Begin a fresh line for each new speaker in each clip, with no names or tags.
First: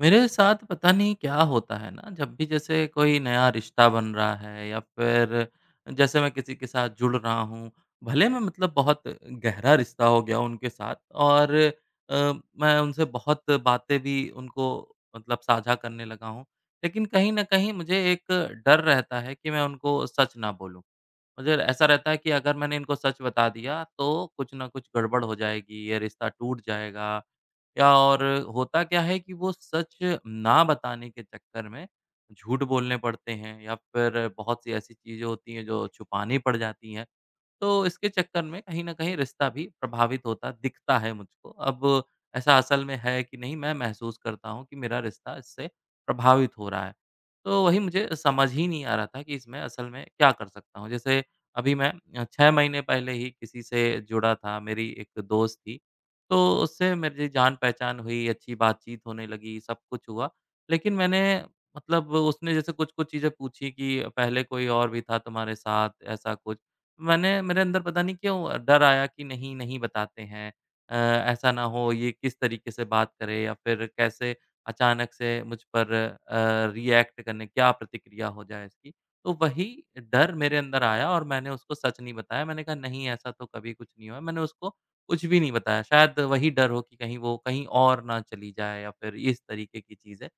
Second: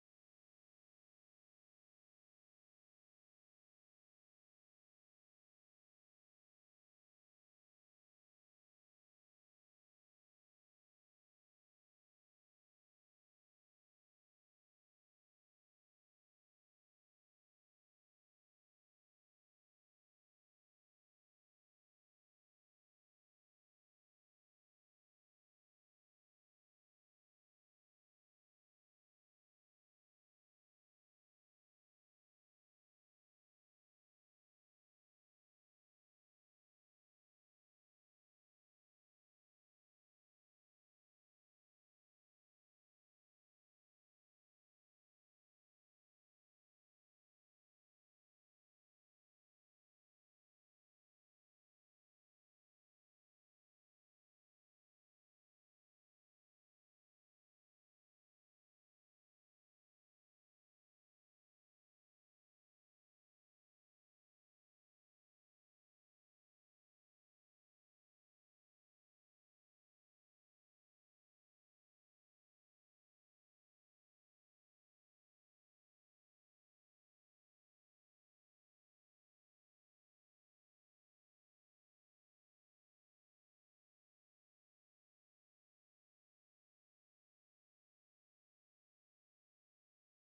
मेरे साथ पता नहीं क्या होता है ना, जब भी जैसे कोई नया रिश्ता बन रहा है या फिर जैसे मैं किसी के साथ जुड़ रहा हूँ, भले मैं मतलब बहुत गहरा रिश्ता हो गया उनके साथ और अ, मैं उनसे बहुत बातें भी उनको मतलब साझा करने लगा हूँ। लेकिन कहीं न कहीं मुझे एक डर रहता है कि मैं उनको सच ना बोलूँ। मुझे ऐसा रहता है कि अगर मैंने इनको सच बता दिया, तो कुछ न कुछ गड़बड़ हो जाएगी, ये रिश्ता टूट जाएगा या और होता क्या है कि वो सच ना बताने के चक्कर में झूठ बोलने पड़ते हैं या फिर बहुत सी ऐसी चीज़ें होती हैं जो छुपानी पड़ जाती हैं। तो इसके चक्कर में कहीं न कहीं रिश्ता भी प्रभावित होता दिखता है मुझको। अब ऐसा असल में है कि नहीं, मैं महसूस करता हूँ कि मेरा रिश्ता इससे प्रभावित हो रहा है। तो वही मुझे समझ ही नहीं आ रहा था कि इसमें असल में क्या कर सकता हूँ? जैसे अभी मैं 6 महीने पहले ही किसी से जुड़ा था, मेरी एक दोस्त थी। तो उससे मेरी जान-पहचान हुई, अच्छी बातचीत होने लगी, सब कुछ हुआ। लेकिन मैंने मतलब उसने जैसे कुछ-कुछ चीज़ें पूछी कि पहले कोई और भी था तुम्हारे साथ, ऐसा कुछ। मैंने मेरे अंदर पता नहीं क्यों डर आया कि नहीं, नहीं बताते हैं। अ, ऐसा ना हो ये किस तरीके से बात करे या फिर कैसे अचानक से मुझ पर रिएक्ट करने क्या प्रतिक्रिया हो जाए इसकी। तो वही डर मेरे अंदर आया और मैंने उसको सच नहीं बताया। मैंने कहा, नहीं ऐसा तो कभी कुछ नहीं हुआ। मैंने उसको कुछ भी नहीं बताया। शायद वही डर हो कि कहीं वो कहीं और ना चली जाए या फिर इस तरीके की चीज़ें।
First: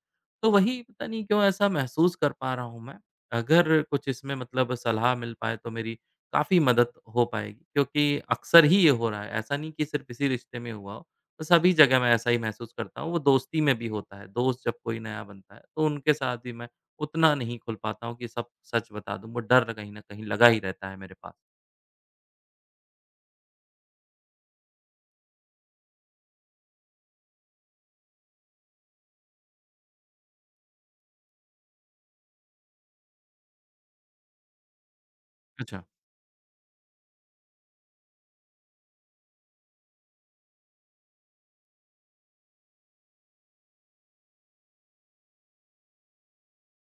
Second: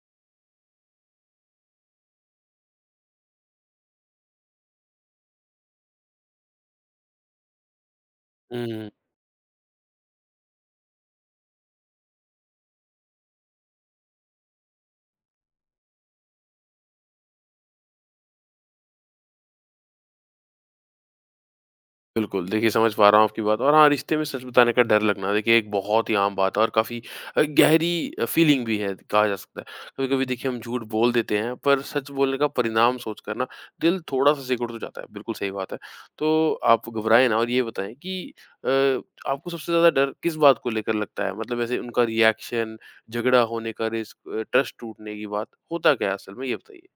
तो वही पता नहीं क्यों ऐसा महसूस कर पा रहा हूँ मैं। अगर कुछ इसमें मतलब सलाह मिल पाए तो मेरी काफ़ी मदद हो पाएगी, क्योंकि अक्सर ही
हुँ।
ये हो रहा है, ऐसा नहीं कि सिर्फ़ इसी रिश्ते में हुआ हो। तो सभी जगह मैं ऐसा ही महसूस करता हूँ, वो दोस्ती में भी होता है, दोस्त जब कोई नया बनता है, तो उनके साथ भी मैं उतना नहीं खुल पाता हूँ कि सब सच बता दूँ, वो डर कहीं न कहीं लगा ही रहता है मेरे पास।
बिल्कुल, देखिए समझ पा रहा हूँ आपकी बात और हाँ, रिश्ते में सच बताने का डर लगना देखिए एक बहुत ही आम बात है और काफ़ी गहरी फ़ीलिंग भी है कहा जा सकता है। कभी-कभी देखिए हम झूठ बोल देते हैं पर सच बोलने का परिणाम सोचकर ना दिल थोड़ा-सा सिकुड़ तो जाता है, बिल्कुल सही बात है।
अच्छा।
तो आप घबराएँ ना और ये बताएँ कि अ, आपको सबसे ज़्यादा डर किस बात को लेकर लगता है? मतलब ऐसे उनका रिएक्शन, झगड़ा होने का रिस्क, ट्रस्ट टूटने की बात, होता क्या है असल में ये बताइए?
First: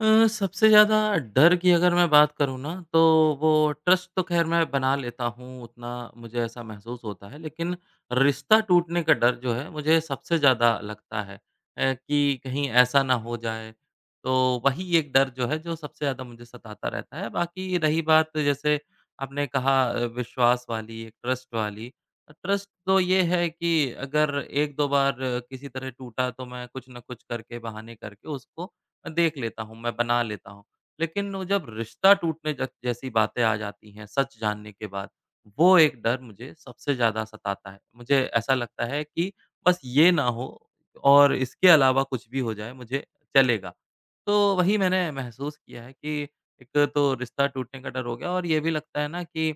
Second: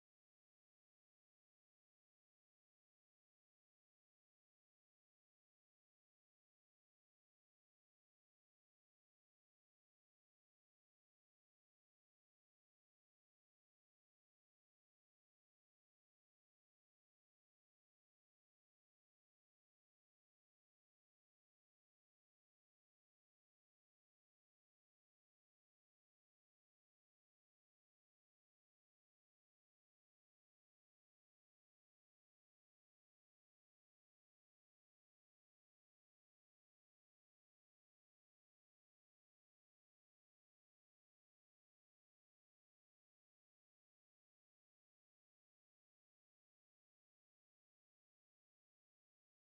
सबसे ज़्यादा डर की अगर मैं बात करूँ ना, तो वो ट्रस्ट तो ख़ैर मैं बना लेता हूँ उतना, मुझे ऐसा महसूस होता है। लेकिन रिश्ता टूटने का डर जो है मुझे सबसे ज़्यादा लगता है, कि कहीं ऐसा ना हो जाए। तो वही एक डर जो है जो सबसे ज़्यादा मुझे सताता रहता है। बाकी रही बात, जैसे आपने कहा, विश्वास वाली, एक ट्रस्ट वाली। ट्रस्ट तो ये है कि अगर 1-2 बार किसी तरह टूटा, तो मैं कुछ न कुछ करके, बहाने करके उसको मैं देख लेता हूँ, मैं बना लेता हूँ। लेकिन वो जब रिश्ता टूटने ज जैसी बातें आ जाती हैं, सच जानने के बाद, वो एक डर मुझे सबसे ज़्यादा सताता है। मुझे ऐसा लगता है कि बस ये ना हो, और इसके अलावा कुछ भी हो जाए, मुझे चलेगा। तो वही मैंने महसूस किया है कि एक तो रिश्ता टूटने का डर हो गया, और ये भी लगता है ना कि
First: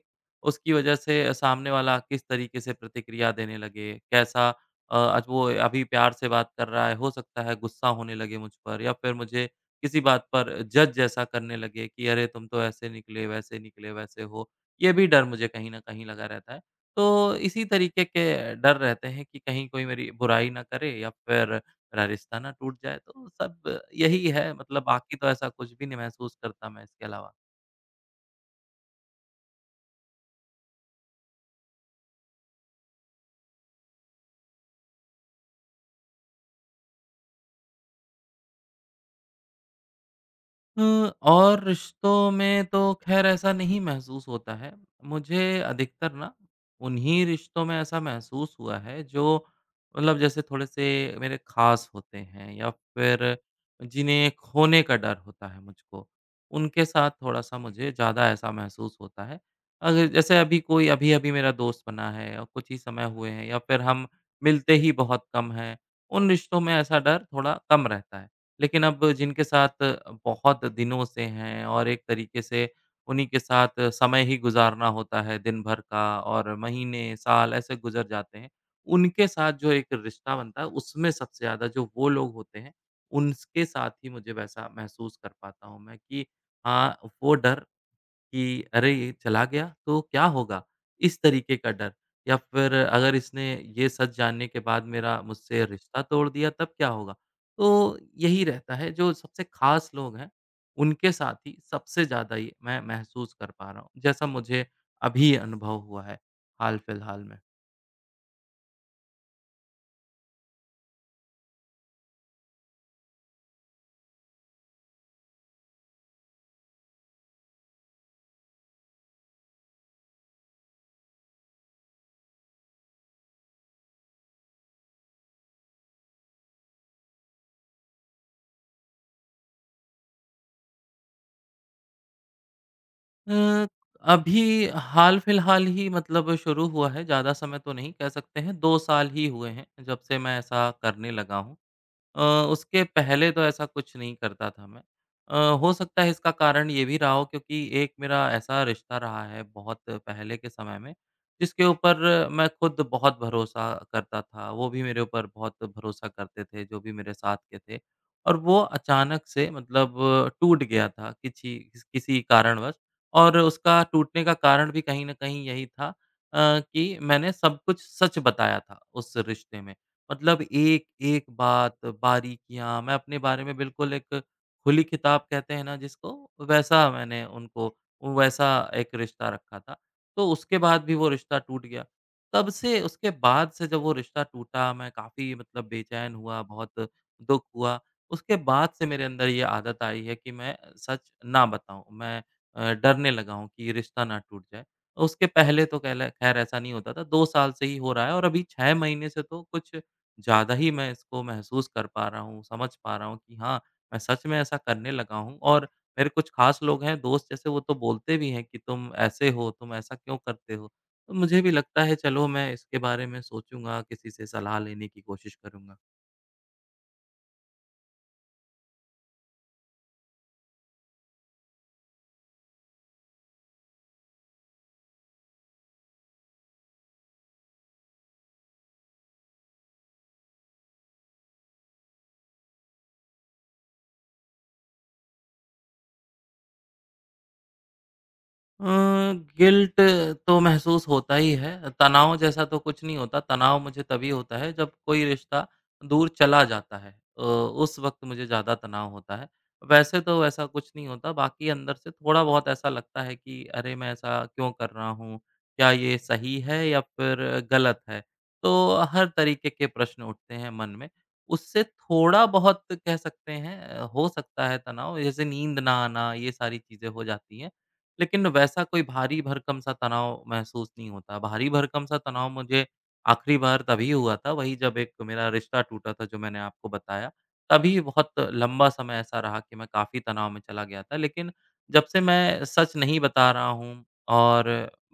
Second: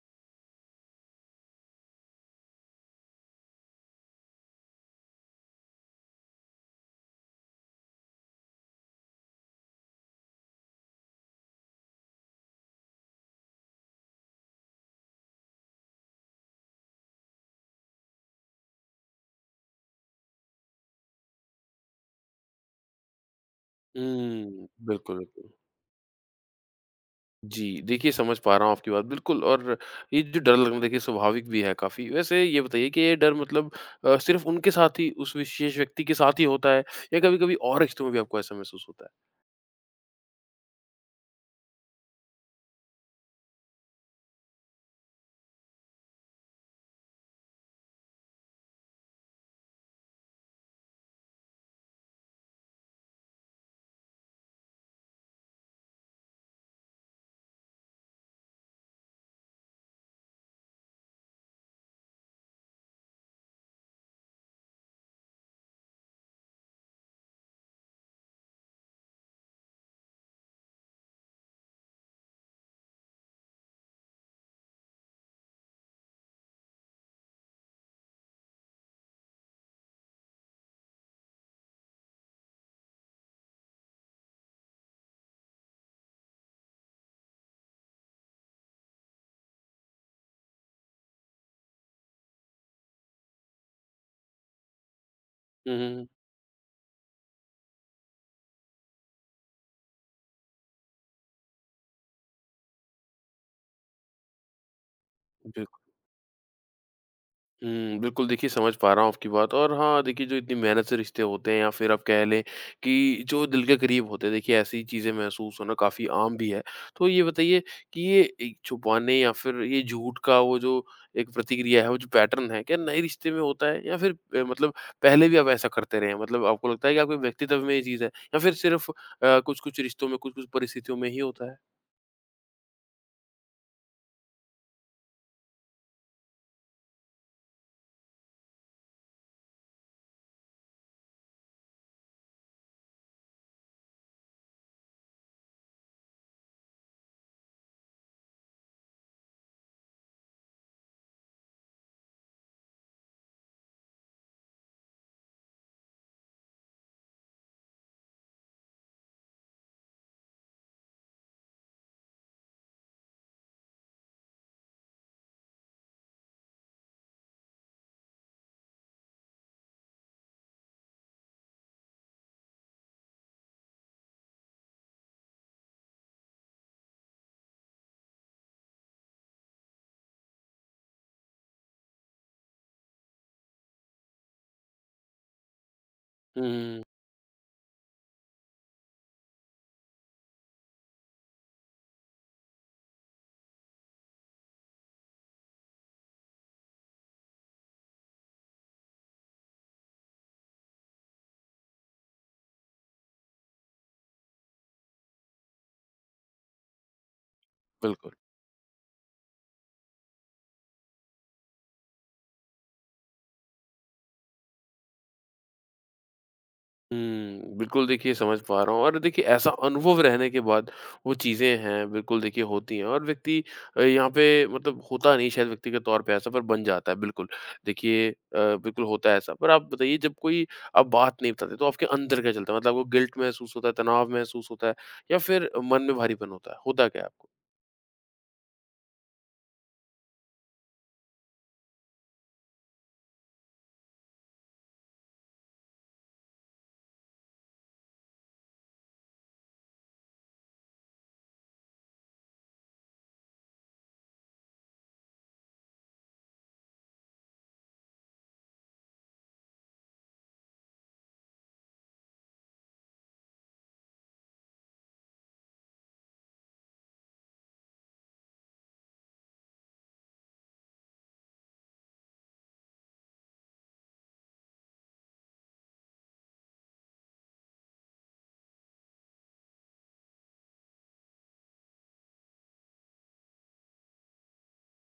उसकी वजह से सामने वाला किस तरीके से प्रतिक्रिया देने लगे, कैसा। आज वो अभी प्यार से बात कर रहा है, हो सकता है गुस्सा होने लगे मुझ पर या फिर मुझे किसी बात पर जज जैसा करने लगे कि अरे, तुम तो ऐसे निकले, वैसे हो। ये भी डर मुझे कहीं न कहीं लगा रहता है। तो इसी तरीके के डर रहते हैं कि कहीं कोई मेरी बुराई ना करे या फिर मेरा रिश्ता ना टूट जाए। तो सब यही है
हुँ,
मतलब, बाकी
बिल्कुल,
तो ऐसा
बिल्कुल।
कुछ भी नहीं महसूस करता मैं इसके अलावा।
जी, देखिए समझ पा रहा हूँ आपकी बात बिल्कुल और ये जो डर लगना देखिए स्वाभाविक भी है काफ़ी। वैसे ये बताइए कि ये डर मतलब सिर्फ़ उनके साथ ही उस विशेष व्यक्ति के साथ ही होता है या कभी-कभी और रिश्तों में भी आपको ऐसा महसूस होता है?
अ, और रिश्तों में तो खैर ऐसा नहीं महसूस होता है। मुझे अधिकतर ना उन्हीं रिश्तों में ऐसा महसूस हुआ है, जो मतलब जैसे थोड़े-से मेरे ख़ास होते हैं या फिर जिन्हें खोने का डर होता है मुझको। उनके साथ थोड़ा-सा मुझे ज़्यादा ऐसा महसूस होता है। अगर जैसे अभी कोई अभी-अभी मेरा दोस्त बना है और कुछ ही समय हुए हैं या फिर हम मिलते ही बहुत कम हैं, उन रिश्तों में ऐसा डर थोड़ा कम रहता है। लेकिन अब जिनके साथ बहुत दिनों से हैं और एक तरीके से उन्हीं के साथ समय ही गुज़ारना होता है दिन भर का, और महीने, साल ऐसे गुज़र जाते हैं। उनके साथ जो एक रिश्ता बनता है, उसमें सबसे ज़्यादा जो वो लोग होते हैं, उनके साथ ही मुझे वैसा महसूस कर पाता हूँ मैं कि हाँ, वो डर कि अरे! ये चला गया तो क्या होगा? इस तरीके का डर, या फिर अगर इसने ये सच जानने के बाद मेरा मुझसे
हुँ, हुँ,
रिश्ता
हुँ।
तोड़ दिया तब क्या होगा? तो यही रहता है, जो सबसे ख़ास लोग हैं, उनके साथ ही सबसे ज़्यादा ये मैं महसूस कर पा रहा हूँ, जैसा मुझे अभी अनुभव
बिल्कुल।
हुआ है हाल-फ़िलहाल में।
हुँ, बिल्कुल देखिए समझ पा रहा हूँ आपकी बात और हाँ, देखिए जो इतनी मेहनत से रिश्ते होते हैं या फिर आप कह लें कि जो दिल के करीब होते हैं देखिए ऐसी चीज़ें महसूस होना काफ़ी आम भी है। तो ये बताइए कि ये एक छुपाने या फिर ये झूठ का वो जो एक प्रतिक्रिया है, वो जो पैटर्न है, क्या नए रिश्ते में होता है या फिर मतलब पहले भी आप ऐसा करते रहे हैं? मतलब आपको लगता है कि आपके व्यक्तित्व में ये चीज़ है या फिर सिर्फ़ कुछ-कुछ रिश्तों में, कुछ-कुछ परिस्थितियों में ही होता है?
अ, अभी हाल-फ़िलहाल ही मतलब शुरू हुआ है, ज़्यादा समय तो नहीं कह सकते हैं, 2 साल ही हुए हैं जब से मैं ऐसा करने लगा हूँ। अ, उसके पहले तो ऐसा कुछ नहीं करता था मैं। हो सकता है इसका कारण ये भी रहा हो, क्योंकि एक मेरा ऐसा रिश्ता रहा है बहुत पहले के समय में, जिसके ऊपर मैं खुद बहुत भरोसा करता था। वो भी मेरे ऊपर बहुत भरोसा करते थे, जो भी मेरे साथ के थे, और वो अचानक से मतलब टूट गया था किसी किसी कारणवश। और उसका टूटने का कारण भी कहीं न कहीं यही था, कि मैंने सब कुछ सच बताया था उस रिश्ते में। मतलब एक-एक बात, बारीकियाँ, मैं अपने बारे में बिल्कुल एक खुली किताब कहते हैं ना जिसको, वैसा मैंने उनको, वैसा एक रिश्ता रखा था। तो उसके बाद भी वो रिश्ता टूट गया। तब से, उसके बाद से जब वो रिश्ता टूटा, मैं काफ़ी मतलब बेचैन हुआ,
हुँ,
बहुत
हुँ, हुँ,
दुःख हुआ। उसके बाद से मेरे अंदर ये आदत आई है कि मैं सच ना बताऊँ। मैं डरने लगा हूँ कि ये रिश्ता ना टूट जाए। उसके पहले तो कहले खैर ऐसा नहीं होता था, 2 साल से ही हो रहा है और अभी 6 महीने से तो कुछ ज़्यादा ही मैं इसको महसूस कर पा रहा हूँ, समझ पा रहा हूँ कि हाँ, मैं सच में ऐसा करने लगा हूँ। और मेरे कुछ खास लोग हैं, दोस्त जैसे, वो तो
बिल्कुल।
बोलते भी हैं कि तुम ऐसे हो, तुम ऐसा क्यों करते हो? तो मुझे भी लगता है, चलो मैं इसके बारे में सोचूँगा, किसी से सलाह लेने की कोशिश करूँगा।
हुँ, बिल्कुल देखिए समझ पा रहा हूँ और देखिए ऐसा अनुभव रहने के बाद वो चीज़ें हैं बिल्कुल देखिए होती हैं और व्यक्ति यहाँ पे मतलब होता नहीं शायद व्यक्ति के तौर पे ऐसा पर बन जाता है बिल्कुल। देखिए बिल्कुल होता है ऐसा। पर आप बताइए जब कोई आप बात नहीं बताते तो आपके अंदर क्या चलता है? मतलब आपको गिल्ट महसूस होता है, तनाव महसूस होता है या फिर मन में भारीपन होता है? होता क्या है आपको?
अ, गिल्ट तो महसूस होता ही है। तनाव जैसा तो कुछ नहीं होता, तनाव मुझे तभी होता है जब कोई रिश्ता दूर चला जाता है। उस वक़्त मुझे ज़्यादा तनाव होता है। वैसे तो वैसा कुछ नहीं होता, बाकी अंदर से थोड़ा-बहुत ऐसा लगता है कि अरे! मैं ऐसा क्यों कर रहा हूँ? क्या ये सही है या फिर गलत है? तो हर तरीके के प्रश्न उठते हैं मन में। उससे थोड़ा-बहुत कह सकते हैं, हो सकता है तनाव, जैसे नींद ना आना, ये सारी चीज़ें हो जाती हैं। लेकिन वैसा कोई भारी भरकम सा तनाव महसूस नहीं होता। भारी भरकम सा तनाव मुझे आखिरी बार तभी हुआ था, वही जब एक मेरा रिश्ता टूटा था, जो मैंने आपको बताया। तभी बहुत लंबा समय ऐसा रहा कि मैं काफ़ी तनाव में चला गया था। लेकिन जब से मैं सच नहीं बता रहा हूँ और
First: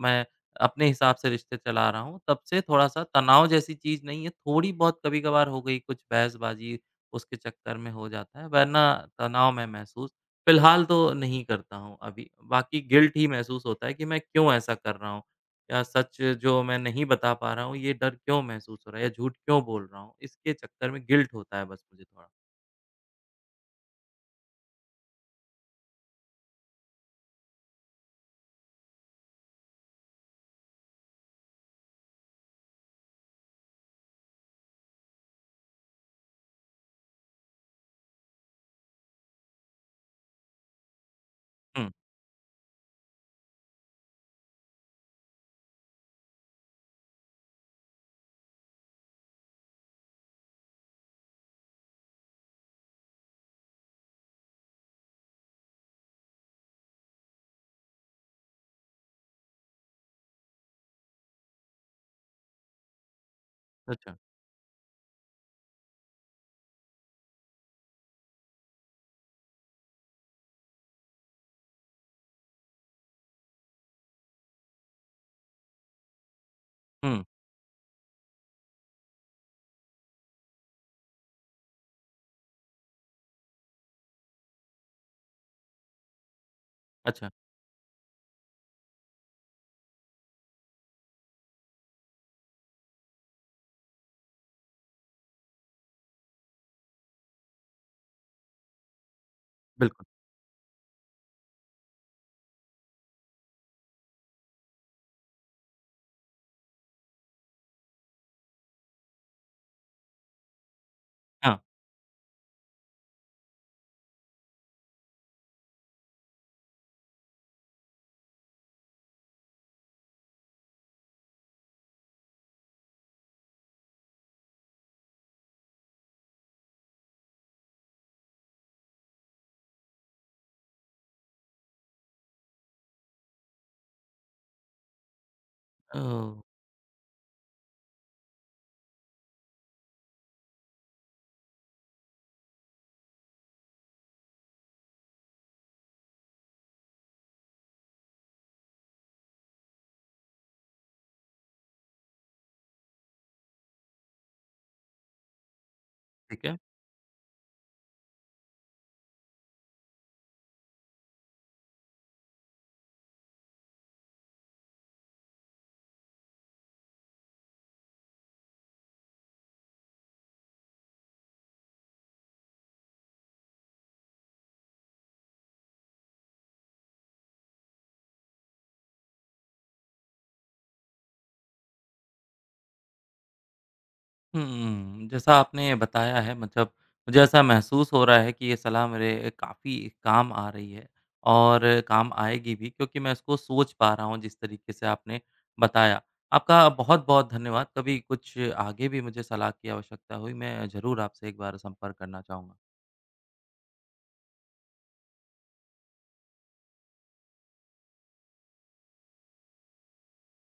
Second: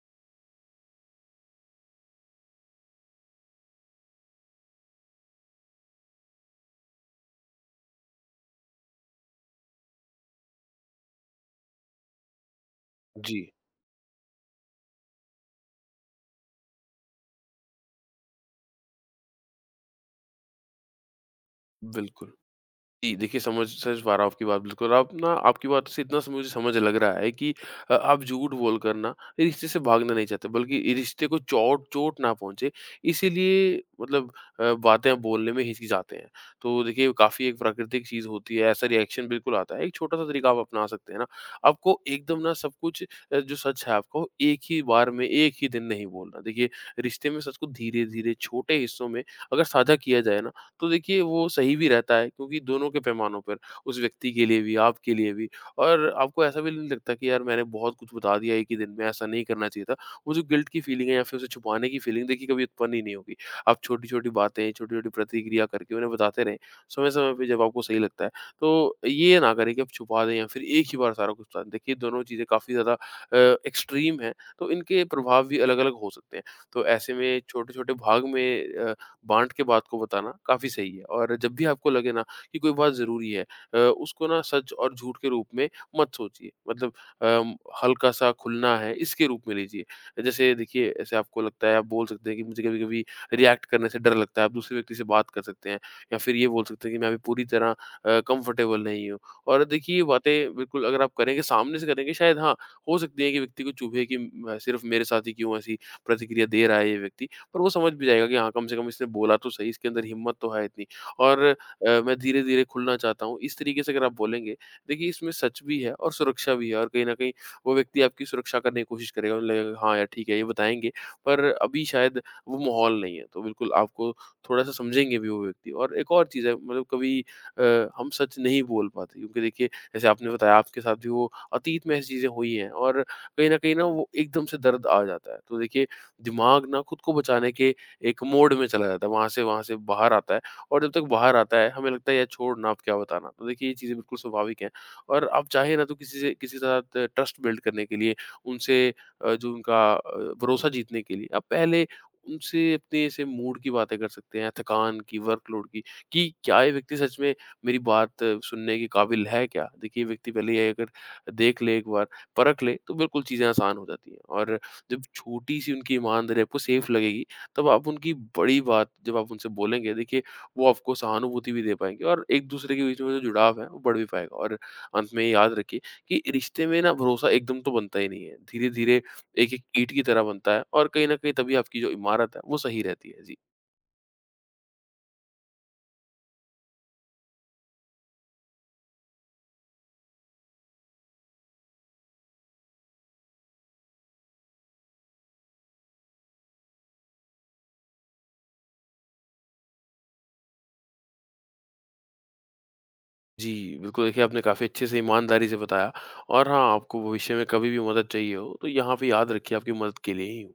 मैं अपने हिसाब से रिश्ते चला रहा हूँ, तब से थोड़ा-सा तनाव जैसी चीज़ नहीं है, थोड़ी बहुत कभी-कभार हो गई कुछ बहसबाजी, उसके चक्कर में हो जाता है, वरना तनाव मैं महसूस फ़िलहाल तो नहीं करता हूँ अभी। बाकी गिल्ट ही
जी,
महसूस होता है कि मैं क्यों ऐसा कर रहा हूँ? या सच जो मैं नहीं बता पा रहा हूँ, ये डर क्यों महसूस हो रहा है या झूठ क्यों बोल रहा हूँ? इसके चक्कर में गिल्ट होता है बस मुझे थोड़ा।
बिल्कुल। जी, देखिए समझ समझ पा रहा हूँ आपकी बात बिल्कुल। आप ना आपकी बात से इतना स मुझे समझ लग रहा है कि आप झूठ बोलकर ना रिश्ते से भागना नहीं चाहते बल्कि रिश्ते को चोट चोट ना पहुँचे इसीलिए मतलब बातें आप बोलने में हिचकिचाते हैं। तो देखिए काफ़ी एक प्राकृतिक चीज़ होती है, ऐसा रिएक्शन बिल्कुल आता है। एक छोटा-सा तरीका आप अपना सकते हैं ना,
हुँ,
आपको एकदम ना सब कुछ जो सच है आपको एक ही बार में, एक ही दिन नहीं बोलना। देखिए रिश्ते में सच को धीरे-धीरे छोटे हिस्सों में अगर साझा किया जाए ना तो देखिए वो सही भी रहता है क्योंकि दोनों के पैमानों पर, उस व्यक्ति के लिए भी, आपके लिए भी और आपको ऐसा भी नहीं लगता कि यार मैंने बहुत कुछ बता दिया एक ही दिन में, ऐसा नहीं करना चाहिए था। वो जो गिल्ट की फीलिंग है या फिर उसे छुपाने की फीलिंग देखिए कभी उत्पन्न ही नहीं होगी। आप
अच्छा।
छोटी-छोटी बातें, छोटी-छोटी प्रतिक्रिया करके उन्हें बताते रहें, समय-समय पे जब आपको सही लगता है। तो ये ना करें कि आप छुपा दें या फिर एक ही बार सारा कुछ बता दें। देखिए दोनों चीज़ें काफ़ी ज़्यादा अ, एक्सट्रीम हैं, तो इनके प्रभाव भी अलग-अलग हो सकते हैं। तो ऐसे
हुँ,
में छोटे-छोटे भाग में अ, बाँट के बात को बताना काफ़ी सही है और जब भी आपको लगे ना कि कोई बात ज़रूरी है उसको ना सच और झूठ के रूप में मत सोचिए मतलब
अच्छा,
अम, हल्का-सा खुलना है इसके रूप में लीजिए। जैसे देखिए ऐसे आपको लगता है आप बोल सकते हैं कि मुझे कभी-कभी रिएक्ट करने से डर लगता है, आप दूसरे व्यक्ति से बात कर सकते हैं या फिर ये बोल सकते हैं कि मैं अभी पूरी तरह कंफर्टेबल नहीं हूँ। और देखिए ये
बिल्कुल।
बातें बिल्कुल अगर आप करेंगे सामने से करेंगे शायद हाँ, हो सकती है कि व्यक्ति को चुभे कि म सिर्फ़ मेरे साथ ही क्यों ऐसी प्रतिक्रिया दे रहा है ये व्यक्ति। पर वो समझ भी जाएगा कि हाँ, कम से कम इसने बोला तो सही, इसके अंदर हिम्मत तो है इतनी और
हाँ,
मैं धीरे-धीरे खुलना चाहता हूँ। इस तरीके से अगर आप बोलेंगे, देखिए इसमें सच भी है और सुरक्षा भी है और कहीं न कहीं वो व्यक्ति आपकी सुरक्षा करने की कोशिश करेगा, उन्हें लगेगा हाँ, यार ठीक है, ये बताएँगे पर अभी शायद वो माहौल नहीं है। तो बिल्कुल आपको थोड़ा-सा समझेंगे भी वो व्यक्ति और एक और चीज़ है मतलब कभी अ, हम सच नहीं बोल पाते क्योंकि देखिए जैसे आपने बताया आपके साथ भी वो अतीत में ऐसी चीज़ें हुई हैं और कहीं न कहीं ना वो एकदम से दर्द आ जाता है। तो देखिए
ओह!
दिमाग ना खुद को बचाने के एक मोड में चला जाता है, वहाँ से बाहर आता है और जब तक बाहर आता है, हमें लगता है यार छोड़ ना अब क्या बताना। तो देखिए ये चीज़ें बिल्कुल स्वाभाविक हैं और आप चाहें ना तो किसी से किसी के साथ ट्रस्ट बिल्ड करने के लिए उनसे जो उनका भरोसा जीतने के लिए आप पहले उनसे अपने ऐसे मूड की बातें कर सकते हैं, थकान की, वर्कलोड की, कि
ठीक है।
क्या ये व्यक्ति सच में मेरी बात सुनने के काबिल है क्या? देखिए व्यक्ति पहले ये अगर देख ले एक बार, परख ले, तो बिल्कुल चीज़ें आसान हो जाती हैं और जब छोटी-सी उनकी ईमानदारी आपको सेफ लगेगी, तब आप उनकी बड़ी बात जब आप उनसे बोलेंगे, देखिए वो आपको सहानुभूति भी दे पाएँगे और एक-दूसरे के बीच में जो जुड़ाव है, वो बढ़ भी पाएगा। और अंत में ये याद रखिए कि रिश्ते में ना भरोसा एकदम तो बनता ही नहीं है। धीरे-धीरे एक-एक ईंट की तरह बनता है और कहीं न कहीं तभी आपकी जो इमारत है, वो सही रहती है। जी।
हुँ, जैसा आपने बताया है मतलब मुझे ऐसा महसूस हो रहा है कि ये सलाह मेरे काफ़ी काम आ रही है और काम आएगी भी, क्योंकि मैं इसको सोच पा रहा हूँ जिस तरीके से आपने बताया। आपका बहुत-बहुत धन्यवाद। कभी कुछ आगे भी मुझे सलाह की आवश्यकता हुई, मैं ज़रूर आपसे एक बार संपर्क करना चाहूँगा।
जी, बिल्कुल देखिए आपने काफ़ी अच्छे से ईमानदारी से बताया और हाँ, आपको भविष्य में कभी भी मदद चाहिए हो, तो यहाँ पे याद रखिए आपकी मदद के लिए ही हूँ।